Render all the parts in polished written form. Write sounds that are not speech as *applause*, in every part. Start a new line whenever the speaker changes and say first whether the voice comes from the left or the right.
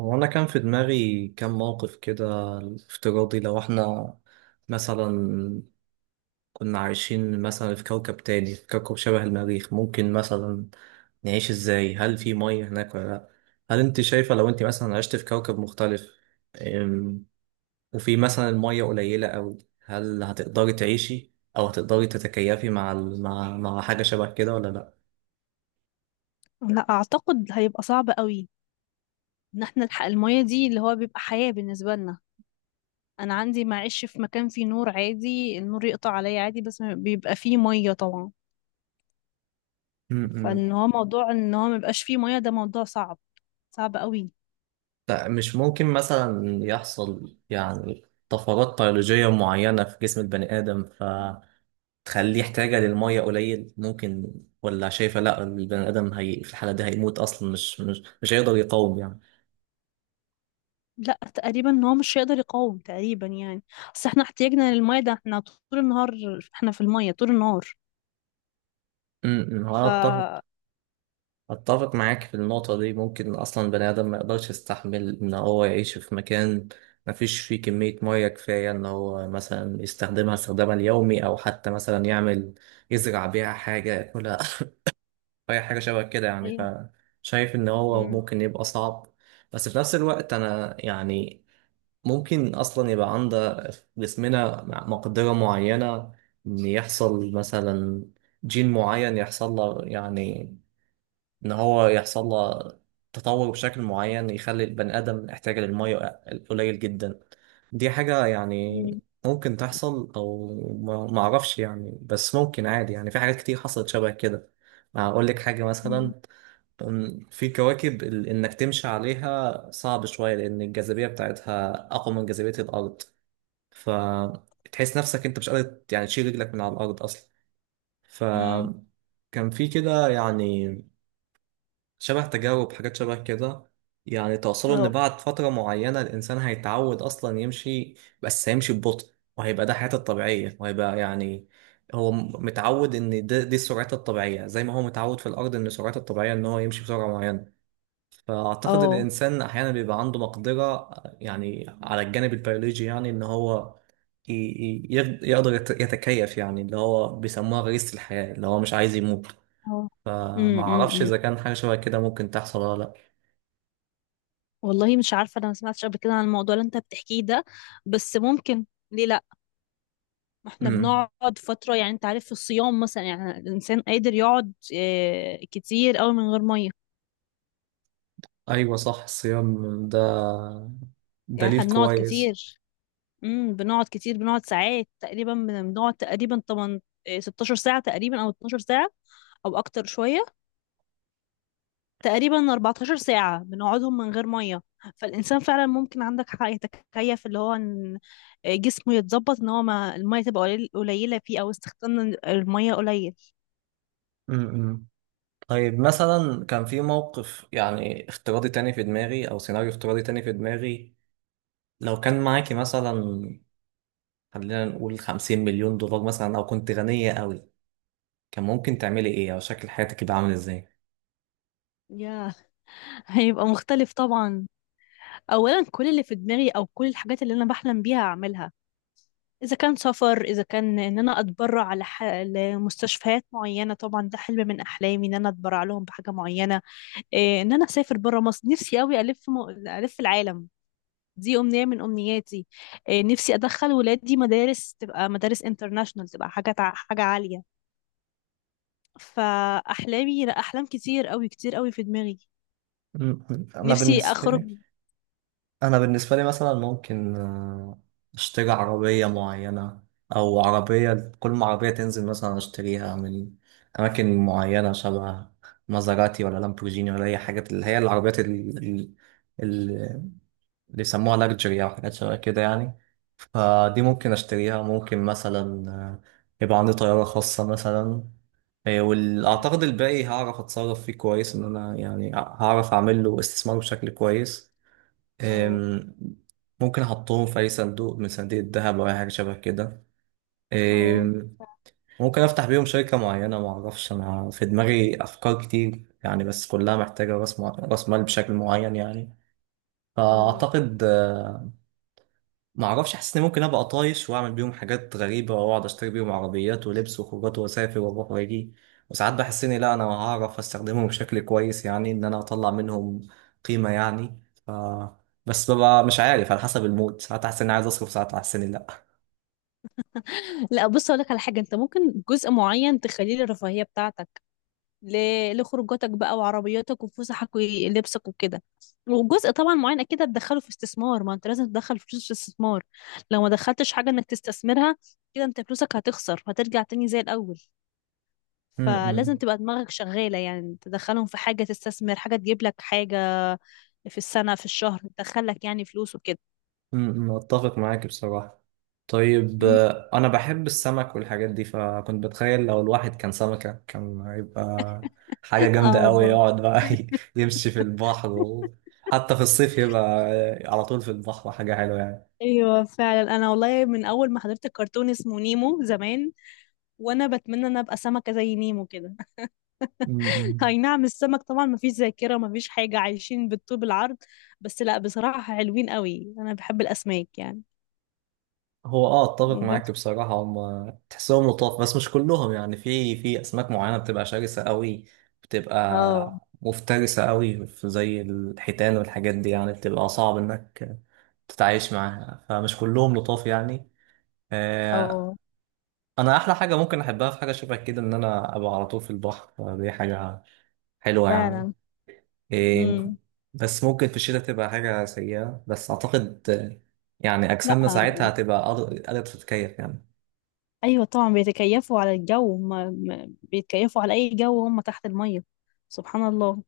right: هو أنا كان في دماغي كام موقف كده افتراضي. لو احنا مثلا كنا عايشين مثلا في كوكب تاني، في كوكب شبه المريخ، ممكن مثلا نعيش ازاي؟ هل في مية هناك ولا لأ؟ هل انت شايفة لو انت مثلا عشت في كوكب مختلف، أم، وفي مثلا المية قليلة أوي، هل هتقدري تعيشي أو هتقدري تتكيفي مع ال- مع مع حاجة شبه كده ولا لأ؟
left: لا اعتقد هيبقى صعب قوي ان احنا نلحق المية دي اللي هو بيبقى حياة بالنسبة لنا. انا عندي معيش في مكان فيه نور عادي، النور يقطع عليا عادي، بس ما بيبقى فيه مية طبعا.
right: م-
left: فان
right: م.
left: هو موضوع ان هو مبقاش فيه مية ده موضوع صعب قوي.
right: لا، مش ممكن مثلا يحصل يعني طفرات بيولوجية معينة في جسم البني آدم فتخليه احتياجه للمية قليل؟ ممكن، ولا شايفة لا، البني آدم هي في الحالة دي هيموت أصلا، مش هيقدر يقاوم يعني.
left: لا تقريبا ان هو مش هيقدر يقاوم تقريبا يعني. اصل احنا احتياجنا للمية ده، احنا طول النهار احنا في المية طول النهار.
right: هو أنا
left: ف
right: أتفق، أتفق معاك في النقطة دي. ممكن أصلا البني آدم ما يقدرش يستحمل إن هو يعيش في مكان ما فيش فيه كمية مية كفاية إن هو مثلا يستخدمها استخدامها اليومي، أو حتى مثلا يعمل يزرع بيها حاجة ياكلها، اي حاجه شبه كده يعني.
left: ايوه.
right: فشايف ان هو
left: امم.
right: ممكن يبقى صعب. بس في نفس الوقت انا يعني ممكن اصلا يبقى عند جسمنا مقدره معينه ان يحصل مثلا جين معين، يحصل له يعني، ان هو يحصل له تطور بشكل معين يخلي البني ادم يحتاج للميه قليل جدا. دي حاجه يعني
left: امم.
right: ممكن تحصل، او ما اعرفش يعني، بس ممكن عادي يعني، في حاجات كتير حصلت شبه كده. اقول لك حاجه مثلا، في كواكب انك تمشي عليها صعب شوية لان الجاذبية بتاعتها اقوى من جاذبية الارض، فتحس نفسك انت مش قادر يعني تشيل رجلك من على الارض اصلا.
left: امم.
right: فكان في كده يعني شبه تجارب، حاجات شبه كده، يعني توصلوا ان
left: اه.
right: بعد فترة معينة الانسان هيتعود اصلا يمشي، بس هيمشي ببطء، وهيبقى ده حياته الطبيعية، وهيبقى يعني هو متعود ان ده دي سرعته الطبيعية، زي ما هو متعود في الارض ان سرعته الطبيعية ان هو يمشي بسرعة معينة. فأعتقد
left: اه.
right: الإنسان أحيانا بيبقى عنده مقدرة يعني على الجانب البيولوجي، يعني إن هو يقدر يتكيف، يعني اللي هو بيسموها غريزة الحياة، اللي هو مش عايز يموت.
left: اه. امم،
right: فما
left: إمم،
right: أعرفش
left: إمم.
right: إذا كان حاجة شبه كده ممكن تحصل ولا لأ.
left: والله مش عارفة، أنا ما سمعتش قبل كده عن الموضوع اللي أنت بتحكيه ده. بس ممكن، ليه لأ؟ ما احنا
right: امم،
left: بنقعد فترة، يعني أنت عارف في الصيام مثلا، يعني الإنسان قادر يقعد كتير أوي من غير مية.
right: أيوة صح، الصيام ده
left: يعني
right: دليل
left: احنا بنقعد
right: كويس.
left: كتير. بنقعد كتير، بنقعد ساعات تقريبا، بنقعد تقريبا 8 16 ساعة تقريبا، أو 12 ساعة، أو أكتر شوية، تقريبا 14 ساعة بنقعدهم من غير مية. فالإنسان فعلا، ممكن عندك حق، يتكيف اللي هو إن جسمه يتظبط، إن هو ما المية تبقى قليلة فيه، أو استخدام المية قليل.
right: امم. طيب مثلا كان في موقف يعني افتراضي تاني في دماغي، أو سيناريو افتراضي تاني في دماغي، لو كان معاكي مثلا، خلينا نقول 50 مليون دولار مثلا، او كنت غنية قوي، كان ممكن تعملي ايه، او شكل حياتك يبقى عامل ازاي؟
left: ياه، هيبقى مختلف طبعا. أولا كل اللي في دماغي أو كل الحاجات اللي أنا بحلم بيها أعملها. إذا كان سفر، إذا كان إن أنا أتبرع لمستشفيات معينة، طبعا ده حلم من أحلامي إن أنا أتبرع لهم بحاجة معينة. إيه، إن أنا أسافر برا مصر، نفسي أوي ألف العالم، دي أمنية من أمنياتي. نفسي أدخل ولادي مدارس، تبقى مدارس انترناشونال، تبقى حاجة عالية. فأحلامي، لا، أحلام كتير أوي كتير أوي في دماغي.
right: انا
left: نفسي
right: بالنسبه
left: أخرج.
right: لي، انا بالنسبه لي مثلا ممكن اشتري عربيه معينه، او عربيه كل ما عربيه تنزل مثلا اشتريها، من اماكن معينه شبه مازراتي ولا لامبورجيني، ولا اي حاجات اللي هي العربيات اللي بيسموها لاكجري او حاجات شبه كده يعني. فدي ممكن اشتريها. ممكن مثلا يبقى عندي طياره خاصه مثلا. إيه، واعتقد الباقي هعرف اتصرف فيه كويس، ان انا يعني هعرف اعمل له استثمار بشكل كويس.
left: اه.
right: أم، ممكن احطهم في اي صندوق من صناديق الذهب او اي حاجه شبه كده.
left: اه.
right: أم، ممكن افتح بيهم شركه معينه. ما اعرفش، انا في دماغي افكار كتير يعني، بس كلها محتاجه راس مال بشكل معين يعني.
left: مم.
right: فاعتقد ما اعرفش، حاسس اني ممكن ابقى طايش واعمل بيهم حاجات غريبه، واقعد اشتري بيهم عربيات ولبس وخروجات واسافر واروح واجي، وساعات بحس اني لا، انا هعرف استخدمهم بشكل كويس يعني، ان انا اطلع منهم قيمه يعني. ف بس ببقى مش عارف، على حسب المود، ساعات احس اني عايز اصرف، ساعات احس اني لا.
left: لا بص، اقول لك على حاجه، انت ممكن جزء معين تخليه للرفاهيه بتاعتك، لخروجاتك بقى وعربياتك وفسحك ولبسك وكده. وجزء طبعا معين اكيد هتدخله في استثمار، ما انت لازم تدخل فلوس في استثمار. لو ما دخلتش حاجة انك تستثمرها، كده انت فلوسك هتخسر وهترجع تاني زي الاول.
right: م- م.
left: فلازم تبقى دماغك شغالة، يعني تدخلهم في حاجة، تستثمر حاجة تجيب لك حاجة في السنة في الشهر تدخلك يعني فلوس وكده.
right: أتفق معاك بصراحة. طيب
left: مم.
right: أنا بحب السمك والحاجات دي، فكنت بتخيل لو الواحد كان سمكة كان هيبقى حاجة
left: *laughs* اه
right: جامدة أوي.
left: والله.
right: يقعد بقى *laughs* يمشي في البحر حتى في الصيف يبقى على طول في البحر، حاجة حلوة يعني.
left: ايوه فعلا، انا والله من اول ما حضرت الكرتون اسمه نيمو زمان، وانا بتمنى ان أنا ابقى سمكة زي نيمو كده.
right: أمم.
left: اي نعم، السمك طبعا مفيش ذاكرة، مفيش حاجة، عايشين بالطوب العرض. بس لا، بصراحة حلوين قوي، انا بحب الاسماك يعني.
right: هو اه اتفق معاك
left: بس.
right: بصراحة، هم تحسهم لطاف بس مش كلهم يعني. في في اسماك معينة بتبقى شرسة قوي،
left: اه.
right: بتبقى مفترسة قوي، زي الحيتان والحاجات دي يعني، بتبقى صعب انك تتعايش معاها، فمش كلهم لطاف يعني.
left: اه
right: آه، انا احلى حاجة ممكن احبها في حاجة شبه كده، ان انا ابقى على طول في البحر، فدي حاجة حلوة يعني.
left: فعلا.
right: إيه.
left: امم.
right: بس ممكن في الشتاء تبقى حاجة سيئة، بس أعتقد يعني أجسامنا
left: لا.
right: ساعتها هتبقى قادرة تتكيف يعني.
left: ايوه طبعا، بيتكيفوا على الجو هم، بيتكيفوا على اي جو، هم تحت المية. سبحان الله.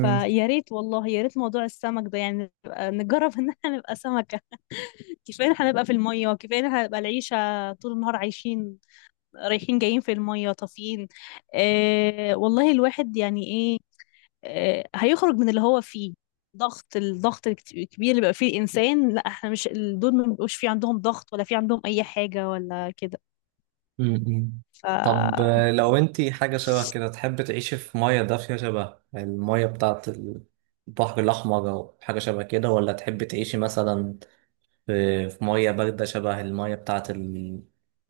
left: فيا ريت والله، يا ريت موضوع السمك ده، يعني نبقى نجرب ان احنا نبقى سمكة. *laughs* كفاية ان احنا نبقى في المية، وكفاية ان احنا نبقى العيشة طول النهار عايشين، رايحين جايين في المية طافيين. آه والله، الواحد يعني ايه. آه، هيخرج من اللي هو فيه، ضغط، الضغط الكبير اللي بقى فيه الإنسان. لا، احنا مش دول، ما بيبقوش في عندهم ضغط، ولا في عندهم أي حاجة ولا كده.
right: م-م.
left: ف
right: طب لو انتي حاجة شبه كده، تحب تعيشي في مية دافية شبه المية بتاعت البحر الأحمر أو حاجة شبه كده، ولا تحب تعيشي مثلا في مية باردة شبه المية بتاعت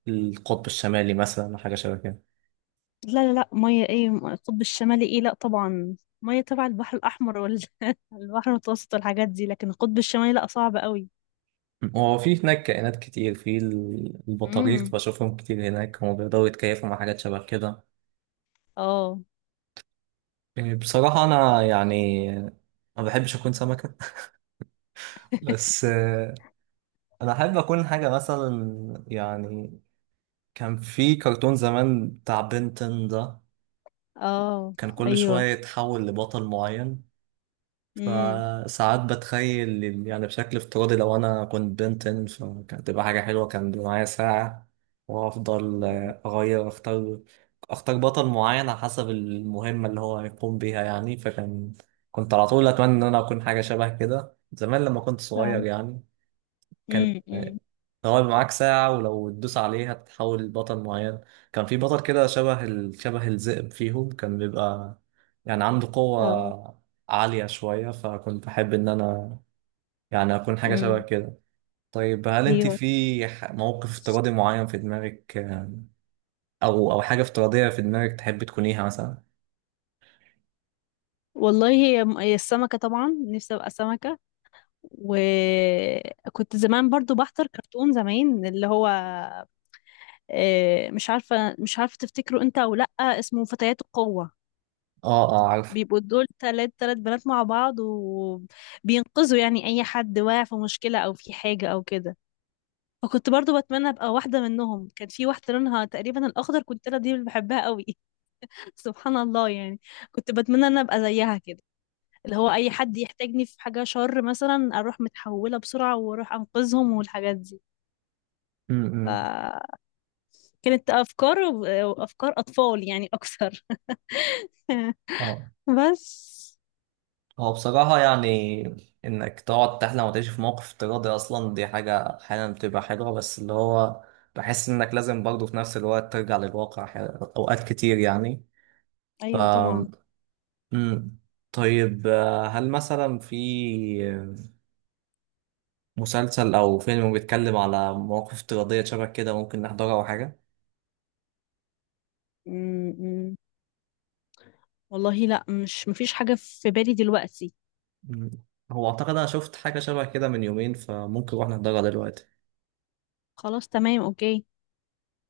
right: القطب الشمالي مثلا، حاجة شبه كده؟
left: لا لا لا، مية ايه القطب الشمالي، ايه لا طبعا. مية تبع البحر الأحمر ولا *laughs* البحر المتوسط والحاجات دي، لكن القطب الشمالي لا، صعب قوي.
right: م. هو في هناك كائنات كتير، البطاريق
left: امم.
right: بشوفهم كتير هناك، هم بيقدروا يتكيفوا مع حاجات شبه كده.
left: اه.
right: بصراحة أنا يعني ما بحبش أكون سمكة *laughs*
left: *laughs*
right: بس أنا أحب أكون حاجة مثلا يعني، كان في كرتون زمان بتاع بنتن ده،
left: اه.
right: كان كل شوية
left: ايوه.
right: يتحول لبطل معين.
left: امم.
right: فساعات بتخيل يعني بشكل افتراضي لو أنا كنت بنتن، فكانت تبقى حاجة حلوة. كان بيبقى معايا ساعة، وأفضل آه، أغير أختار أختار بطل معين على حسب المهمة اللي هو هيقوم بيها يعني. فكان كنت على طول أتمنى إن أنا أكون حاجة شبه كده زمان لما كنت صغير يعني. كان
left: امم.
right: هو يبقى معاك ساعة، ولو تدوس عليه هتتحول لبطل معين. كان في بطل كده شبه شبه الذئب فيهم، كان بيبقى يعني عنده
left: اه.
right: قوة عالية شوية، فكنت بحب إن أنا يعني أكون حاجة شبه
left: امم.
right: كده. طيب هل أنت
left: ايوه
right: في موقف افتراضي معين في دماغك أو حاجة افتراضية في دماغك تحب تكونيها مثلا؟
left: والله، هي هي السمكة، طبعا نفسي ابقى سمكة. وكنت زمان برضو بحضر كرتون زمان اللي هو، مش عارفة تفتكره انت او لأ، اسمه فتيات القوة.
right: آه آه عارف.
left: بيبقوا دول، تلات تلات بنات مع بعض، وبينقذوا يعني اي حد واقع في مشكلة او في حاجة او كده. فكنت برضو بتمنى ابقى واحدة منهم. كان في واحدة لونها تقريبا الاخضر، كنت انا دي اللي بحبها قوي. *laughs* سبحان الله يعني، كنت بتمنى ان أنا ابقى زيها كده، اللي هو اي حد يحتاجني في حاجة شر مثلا، اروح متحولة بسرعة واروح انقذهم والحاجات دي.
right: م- م.
left: فكانت افكار افكار اطفال يعني اكثر.
right: آه،
left: *laughs* بس.
right: هو بصراحة يعني إنك تقعد تحلم وتعيش في موقف افتراضي أصلا، دي حاجة أحيانا بتبقى حلوة، بس اللي هو بحس إنك لازم برضه في نفس الوقت ترجع للواقع، أوقات كتير يعني. ف
left: ايوه طبعا.
right: مم. طيب هل مثلا في مسلسل أو فيلم بيتكلم على مواقف افتراضية شبه كده، ممكن نحضرها أو حاجة؟
left: م. والله لا، مش مفيش حاجة في بالي دلوقتي.
right: مم. هو أعتقد أنا شفت حاجة شبه كده من يومين، فممكن نروح نحضرها دلوقتي.
left: خلاص، تمام، اوكي.